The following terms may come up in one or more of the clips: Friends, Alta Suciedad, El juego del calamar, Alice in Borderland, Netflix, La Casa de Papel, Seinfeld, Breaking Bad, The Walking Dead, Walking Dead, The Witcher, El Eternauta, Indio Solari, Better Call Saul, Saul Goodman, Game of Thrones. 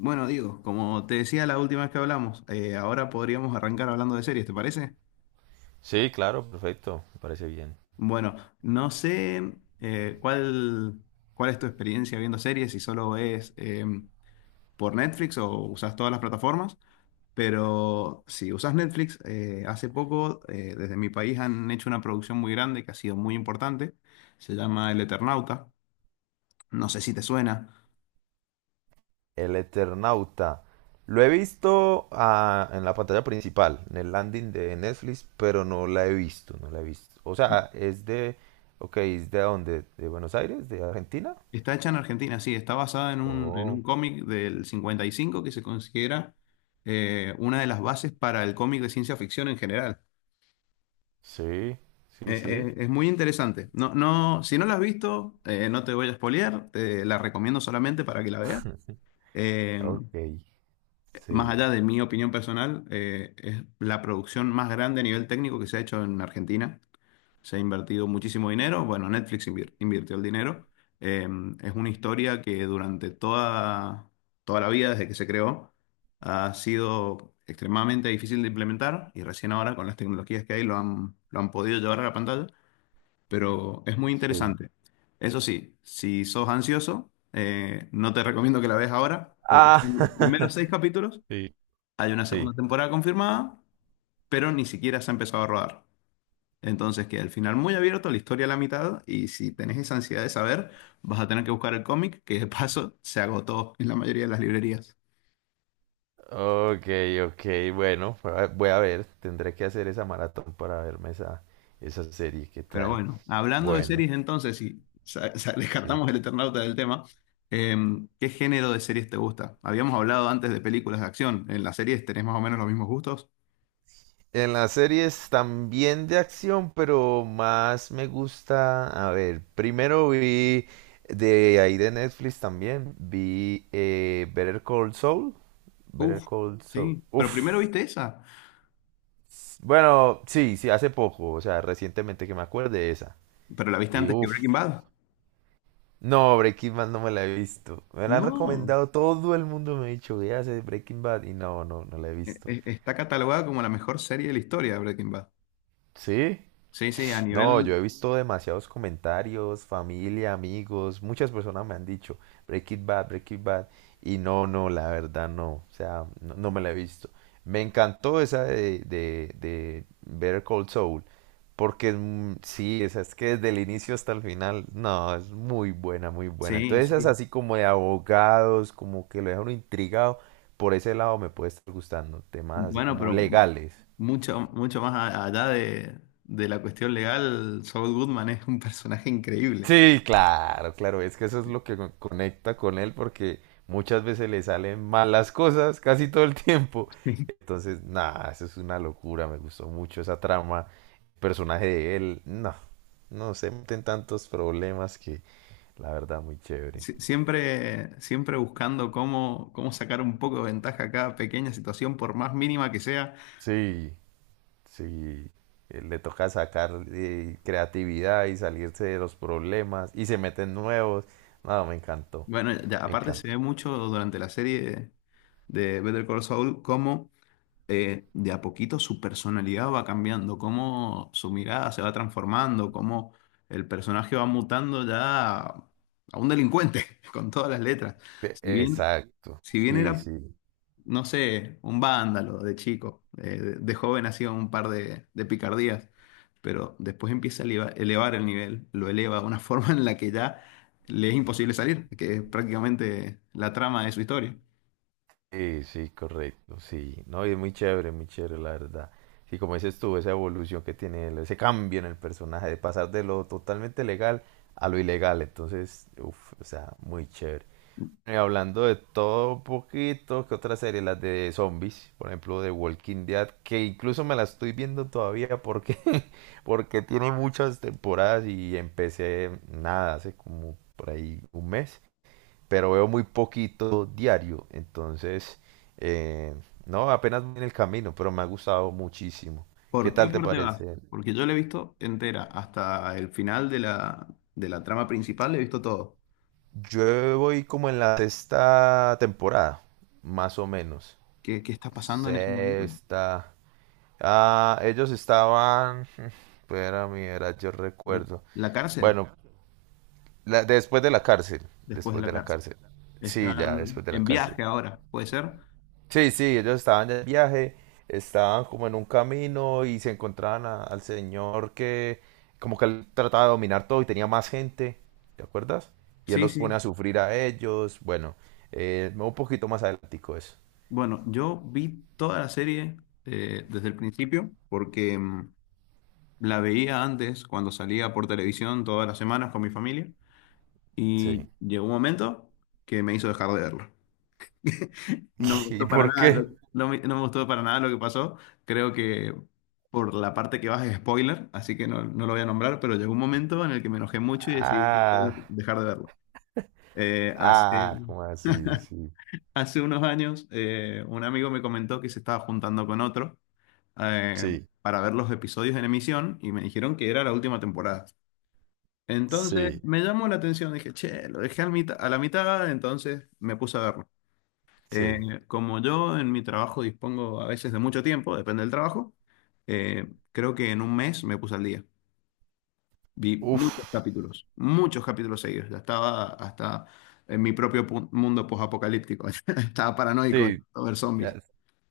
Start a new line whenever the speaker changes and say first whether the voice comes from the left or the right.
left: Bueno, digo, como te decía la última vez que hablamos, ahora podríamos arrancar hablando de series, ¿te parece?
right: Sí, claro, perfecto, me parece bien.
left: Bueno, no sé eh, cuál, cuál es tu experiencia viendo series, si solo es por Netflix o usas todas las plataformas, pero si usas Netflix, hace poco desde mi país han hecho una producción muy grande que ha sido muy importante, se llama El Eternauta, no sé si te suena.
right: El Eternauta. Lo he visto en la pantalla principal, en el landing de Netflix, pero no la he visto, no la he visto. O sea, es de, ok, ¿es de dónde? ¿De Buenos Aires? ¿De Argentina?
left: Está hecha en Argentina, sí, está basada en en un
right: Oh,
left: cómic del 55 que se considera una de las bases para el cómic de ciencia ficción en general.
right: sí, sí, sí.
left: Es muy interesante. No, no, si no la has visto, no te voy a spoilear, te la recomiendo solamente para que la veas. Eh,
right: Ok,
left: más
right: sí,
left: allá de mi opinión personal, es la producción más grande a nivel técnico que se ha hecho en Argentina. Se ha invertido muchísimo dinero. Bueno, Netflix invirtió el dinero. Eh, es una historia que durante toda la vida, desde que se creó, ha sido extremadamente difícil de implementar y recién ahora con las tecnologías que hay lo han podido llevar a la pantalla, pero es muy
right: sí.
left: interesante. Eso sí, si sos ansioso, no te recomiendo que la veas ahora, porque
right: Ah,
left: en los primeros seis capítulos
right: Sí.
left: hay una
right: Sí.
left: segunda temporada confirmada, pero ni siquiera se ha empezado a rodar. Entonces, que al final muy abierto, la historia a la mitad, y si tenés esa ansiedad de saber, vas a tener que buscar el cómic, que de paso se agotó en la mayoría de las librerías.
right: Ok, ok, bueno, voy a voy a ver, tendré que hacer esa maratón para verme esa, esa serie, ¿qué
left: Pero
right: tal?
left: bueno, hablando de
right: Bueno,
left: series entonces, si
right: sí.
left: descartamos el Eternauta del tema, ¿qué género de series te gusta? Habíamos hablado antes de películas de acción, ¿en las series tenés más o menos los mismos gustos?
right: En las series también de acción, pero más me gusta. A ver, primero vi de ahí de Netflix también. Vi Better Call Saul. Better
left: Uf,
right: Call Saul.
left: sí, pero primero
right: Uf.
left: viste esa,
right: Bueno, sí, sí, hace poco. O sea, recientemente que me acuerde esa.
left: pero la viste
right: Y
left: antes que
right: uf.
left: Breaking Bad.
right: No, Breaking Bad no me la he visto. Me la han
left: No,
right: recomendado, todo el mundo me ha dicho, ¿que hace Breaking Bad? Y no, no, no la he visto.
left: está catalogada como la mejor serie de la historia de Breaking Bad.
right: ¿Sí?
left: Sí, sí, a
right: No, yo
left: nivel,
right: he visto demasiados comentarios, familia, amigos, muchas personas me han dicho Break It Bad, Break It Bad, y no, no, la verdad no, o sea, no, no me la he visto. Me encantó esa de Better Call Saul, porque es sí, esa es que desde el inicio hasta el final, no, es muy buena, muy buena.
left: sí,
right: Entonces esa es
left: sí.
right: así como de abogados, como que lo deja uno intrigado, por ese lado me puede estar gustando, temas así
left: Bueno,
right: como
left: pero
right: legales.
left: mucho más allá de la cuestión legal, Saul Goodman es un personaje increíble.
right: Sí, claro, claro, es que eso es lo que conecta con él porque muchas veces le salen malas cosas casi todo el tiempo. Entonces, nada, eso es una locura, me gustó mucho esa trama, el personaje de él, no, no se meten tantos problemas que la verdad muy chévere.
left: Sí. Siempre, siempre buscando cómo, cómo sacar un poco de ventaja a cada pequeña situación, por más mínima que sea.
right: Sí, sí, le toca sacar creatividad y salirse de los problemas y se meten nuevos. No, me encantó,
left: Bueno,
right: me
left: aparte se
right: encantó.
left: ve mucho durante la serie de Better Call Saul cómo de a poquito su personalidad va cambiando, cómo su mirada se va transformando, cómo el personaje va mutando ya a un delincuente con todas las letras. Si bien,
right: Exacto,
left: si bien
right: sí,
left: era,
right: sí.
left: no sé, un vándalo de chico, de joven hacía un par de picardías, pero después empieza a elevar el nivel, lo eleva de una forma en la que ya le es imposible salir, que es prácticamente la trama de su historia.
right: Sí, sí, correcto, sí. No, y es muy chévere, la verdad. Sí, como dices tú, esa evolución que tiene él, ese cambio en el personaje, de pasar de lo totalmente legal a lo ilegal. Entonces, uff, o sea, muy chévere. Y hablando de todo un poquito, ¿qué otra serie? Las de zombies, por ejemplo, de Walking Dead, que incluso me la estoy viendo todavía porque, porque tiene muchas temporadas y empecé nada, hace como por ahí un mes, pero veo muy poquito diario, entonces, eh, no, apenas voy en el camino, pero me ha gustado muchísimo. ¿Qué
left: ¿Por qué
right: tal te
left: parte vas?
right: parece?
left: Porque yo la he visto entera, hasta el final de la trama principal, he visto todo.
right: Yo voy como en la sexta temporada, más o menos.
left: ¿Qué, qué está pasando en ese momento?
right: Sexta. Ah, ellos estaban. Espera, mira, yo recuerdo.
left: La cárcel,
right: Bueno, después de la cárcel.
left: después de
right: Después
left: la
right: de la
left: cárcel.
right: cárcel. Sí, ya,
left: Están
right: después de la
left: en
right: cárcel.
left: viaje ahora, ¿puede ser?
right: Sí, sí, ellos estaban de viaje, estaban como en un camino y se encontraban al señor que, como que él trataba de dominar todo y tenía más gente, ¿te acuerdas? Y él
left: Sí,
right: los
left: sí.
right: pone a sufrir a ellos, bueno, un poquito más adelantico eso.
left: Bueno, yo vi toda la serie desde el principio porque la veía antes cuando salía por televisión todas las semanas con mi familia y
right: Sí.
left: llegó un momento que me hizo dejar de verlo. No me
right: ¿Y
left: gustó para
right: por
left: nada,
right: qué?
left: no me, no me gustó para nada lo que pasó. Creo que por la parte que vas es spoiler, así que no, no lo voy a nombrar, pero llegó un momento en el que me enojé mucho y decidí
right: Ah,
left: dejar de verlo. Eh, hace,
right: ah, ¿cómo así? Sí,
left: hace unos años, un amigo me comentó que se estaba juntando con otro eh,
right: sí,
left: para ver los episodios en emisión y me dijeron que era la última temporada. Entonces
right: sí.
left: me llamó la atención, dije, che, lo dejé al a la mitad, entonces me puse a verlo. Eh,
right: Sí.
left: como yo en mi trabajo dispongo a veces de mucho tiempo, depende del trabajo, creo que en un mes me puse al día. Vi
right: Uf.
left: muchos capítulos seguidos. Ya estaba hasta en mi propio mundo posapocalíptico. Estaba paranoico de
right: Sí,
left: tanto ver
right: ya,
left: zombies.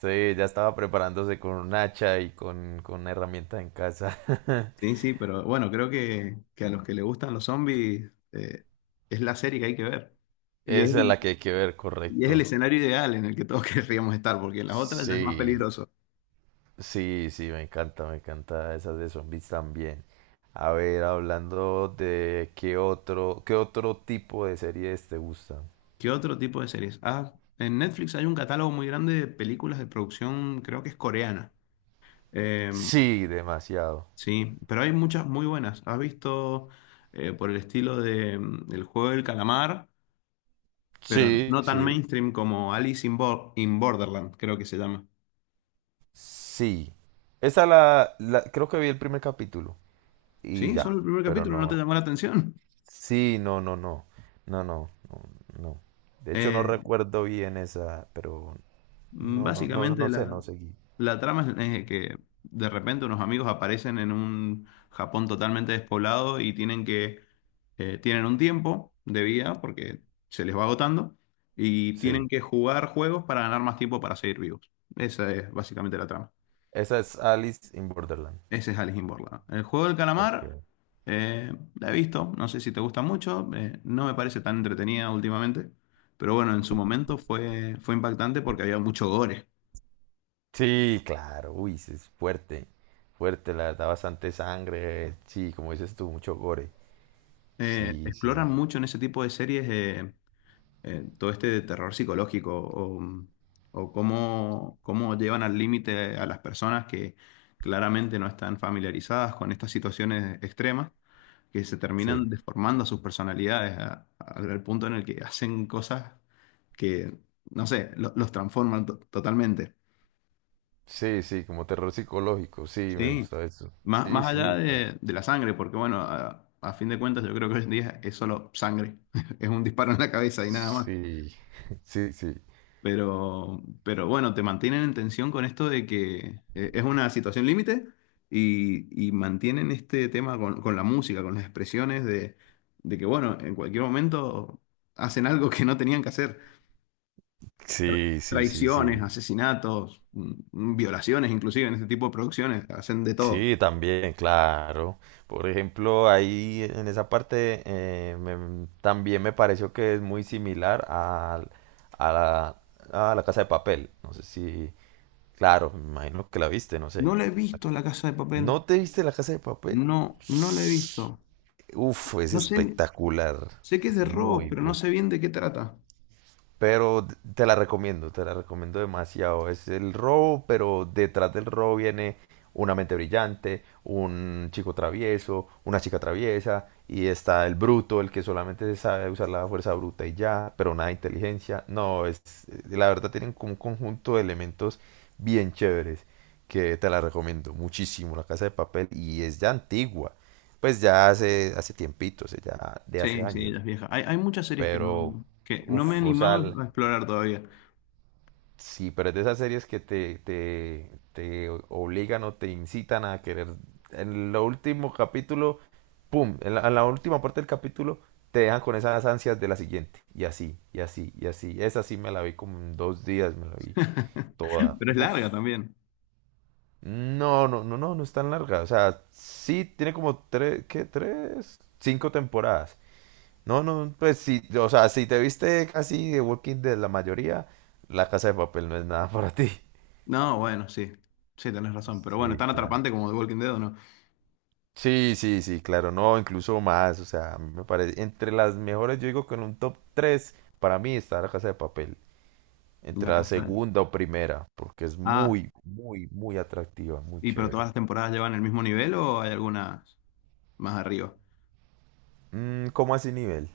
right: sí, ya estaba preparándose con un hacha y con una herramienta en casa.
left: Sí, sí, pero bueno, creo que a los que les gustan los zombies es la serie que hay que ver. Y es
right: Esa es
left: el,
right: la que hay que ver,
left: y es el
right: correcto.
left: escenario ideal en el que todos querríamos estar, porque en las otras ya es más
right: Sí,
left: peligroso.
right: sí, sí, me encanta esas de zombies también. A ver, hablando de qué otro tipo de series te gustan.
left: ¿Qué otro tipo de series? Ah, en Netflix hay un catálogo muy grande de películas de producción, creo que es coreana. Eh,
right: Sí, demasiado.
left: sí, pero hay muchas muy buenas. ¿Has visto por el estilo de El juego del calamar? Pero
right: Sí,
left: no tan
right: sí,
left: mainstream como in Borderland, creo que se llama.
right: sí. Esa creo que vi el primer capítulo y
left: Sí,
right: ya,
left: solo el primer
right: pero
left: capítulo, ¿no te
right: no.
left: llamó la atención?
right: Sí, no, no, no, no, no, no, no. De hecho, no
left: Eh,
right: recuerdo bien esa, pero no, no, no,
left: Básicamente
right: no sé, no seguí.
left: la trama es que de repente unos amigos aparecen en un Japón totalmente despoblado y tienen que tienen un tiempo de vida porque se les va agotando y
right: Sí.
left: tienen que jugar juegos para ganar más tiempo para seguir vivos. Esa es básicamente la trama.
right: Esa es Alice in Borderland.
left: Ese es Alice in Borderland. El juego del
right: Ok.
left: calamar eh, la he visto, no sé si te gusta mucho, no me parece tan entretenida últimamente, pero bueno, en su momento fue impactante porque había mucho gore.
right: Sí, claro. Uy, sí, es fuerte. Fuerte, la verdad, bastante sangre. Sí, como dices tú, mucho gore. Sí, sí.
left: Exploran mucho en ese tipo de series todo este de terror psicológico o cómo, cómo llevan al límite a las personas que claramente no están familiarizadas con estas situaciones extremas, que se terminan
right: Sí.
left: deformando sus personalidades al punto en el que hacen cosas que, no sé, los transforman totalmente.
right: Sí, sí, como terror psicológico. Sí, me
left: Sí,
right: gusta eso.
left: más,
right: Sí,
left: más
right: sí,
left: allá
right: está.
left: de la sangre, porque bueno, a fin de cuentas yo creo que hoy en día es solo sangre, es un disparo en la cabeza y nada más.
right: Sí. Sí, sí.
left: Pero bueno, te mantienen en tensión con esto de que es una situación límite y mantienen este tema con la música, con las expresiones de que, bueno, en cualquier momento hacen algo que no tenían que hacer.
right: Sí, sí, sí,
left: Traiciones,
right: sí.
left: asesinatos, violaciones, inclusive en este tipo de producciones, hacen de todo.
right: Sí, también, claro. Por ejemplo, ahí en esa parte también me pareció que es muy similar a, la, a la Casa de Papel. No sé si, claro, me imagino que la viste, no
left: No
right: sé.
left: la he visto La Casa de Papel.
right: ¿No te viste la Casa de Papel?
left: No, no la he visto.
right: Uf, es
left: No sé,
right: espectacular.
left: sé que es
right: Es
left: de robos,
right: muy
left: pero no
right: bueno.
left: sé bien de qué trata.
right: Pero te la recomiendo demasiado. Es el robo, pero detrás del robo viene una mente brillante, un chico travieso, una chica traviesa, y está el bruto, el que solamente sabe usar la fuerza bruta y ya, pero nada de inteligencia. No, es, la verdad tienen como un conjunto de elementos bien chéveres que te la recomiendo muchísimo, La Casa de Papel, y es ya antigua, pues ya hace, hace tiempitos ya de hace
left: Sí, sí,
right: años,
left: las viejas. Hay muchas series
right: pero,
left: que no me he
right: uff, o sea,
left: animado a explorar todavía.
right: sí, pero es de esas series que te, te obligan o te incitan a querer. En el último capítulo, pum, en la última parte del capítulo, te dejan con esas ansias de la siguiente. Y así, y así, y así. Esa sí me la vi como en dos días, me la vi toda.
left: Pero es
right: Uf.
left: larga también.
right: No, no, no, no, no es tan larga. O sea, sí tiene como tres, ¿qué? Tres, cinco temporadas. No, no, pues sí, o sea, si te viste casi de Walking Dead la mayoría, La Casa de Papel no es nada para ti.
left: No, bueno, sí. Sí, tenés razón. Pero bueno, ¿es
right: Sí,
left: tan
right: claro.
left: atrapante como The Walking Dead o no?
right: Sí, sí, sí, claro, no, incluso más, o sea, a mí me parece, entre las mejores, yo digo que en un top 3 para mí está La Casa de Papel,
left: La
right: entre la
left: casa.
right: segunda o primera, porque es
left: Ah,
right: muy, muy, muy atractiva, muy
left: ¿y pero
right: chévere.
left: todas las temporadas llevan el mismo nivel o hay algunas más arriba?
right: Mm, ¿cómo así nivel?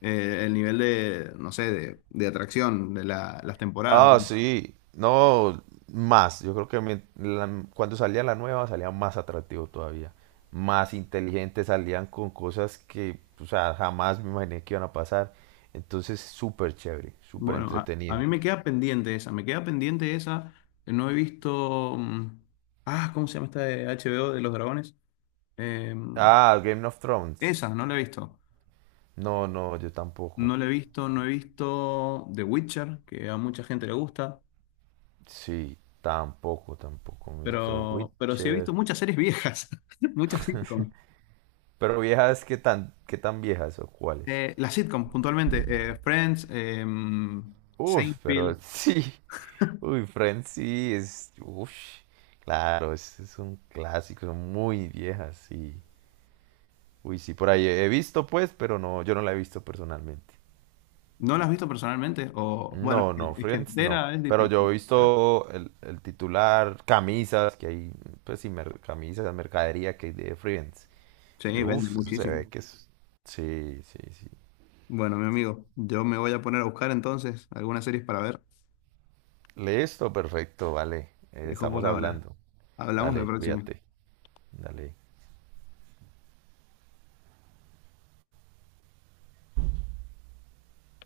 left: El nivel de, no sé, de atracción de las temporadas.
right: Ah, sí, no, más, yo creo que cuando salía la nueva salía más atractivo todavía, más inteligente, salían con cosas que, o sea, jamás me imaginé que iban a pasar, entonces súper chévere, súper
left: Bueno, a
right: entretenido.
left: mí me queda pendiente esa. Me queda pendiente esa. No he visto. Ah, ¿cómo se llama esta de HBO de los dragones? Em,
right: Ah, Game of Thrones.
left: Esa, no la he visto.
right: No, no, yo tampoco.
left: No la he visto, no he visto The Witcher, que a mucha gente le gusta,
right: Sí, tampoco, tampoco me he visto The
left: pero sí he visto
right: Witcher.
left: muchas series viejas, muchas sitcom.
right: Pero viejas, qué tan viejas o cuáles?
left: Las sitcom, puntualmente, Friends,
right: Uf, pero
left: Seinfeld.
right: sí. Uy, Friends sí es. Uf, claro, es un clásico, son muy viejas, sí. Uy, sí, por ahí he visto, pues, pero no, yo no la he visto personalmente.
left: ¿No las has visto personalmente? O, bueno,
right: No, no,
left: es que
right: Friends no.
left: entera es
right: Pero yo
left: difícil,
right: he
left: pero
right: visto el titular, camisas, que hay, pues sí, camisas, mercadería que hay de Friends. Y
left: sí,
right: yo,
left: vende
right: uf, eso se
left: muchísimo.
right: ve que es... Sí, sí, sí.
left: Bueno, mi amigo, yo me voy a poner a buscar entonces algunas series para ver.
right: Listo, perfecto, vale.
left: Te dejo por
right: Estamos
left: ahora.
right: hablando.
left: Hablamos la
right: Dale,
left: próxima.
right: cuídate. Dale.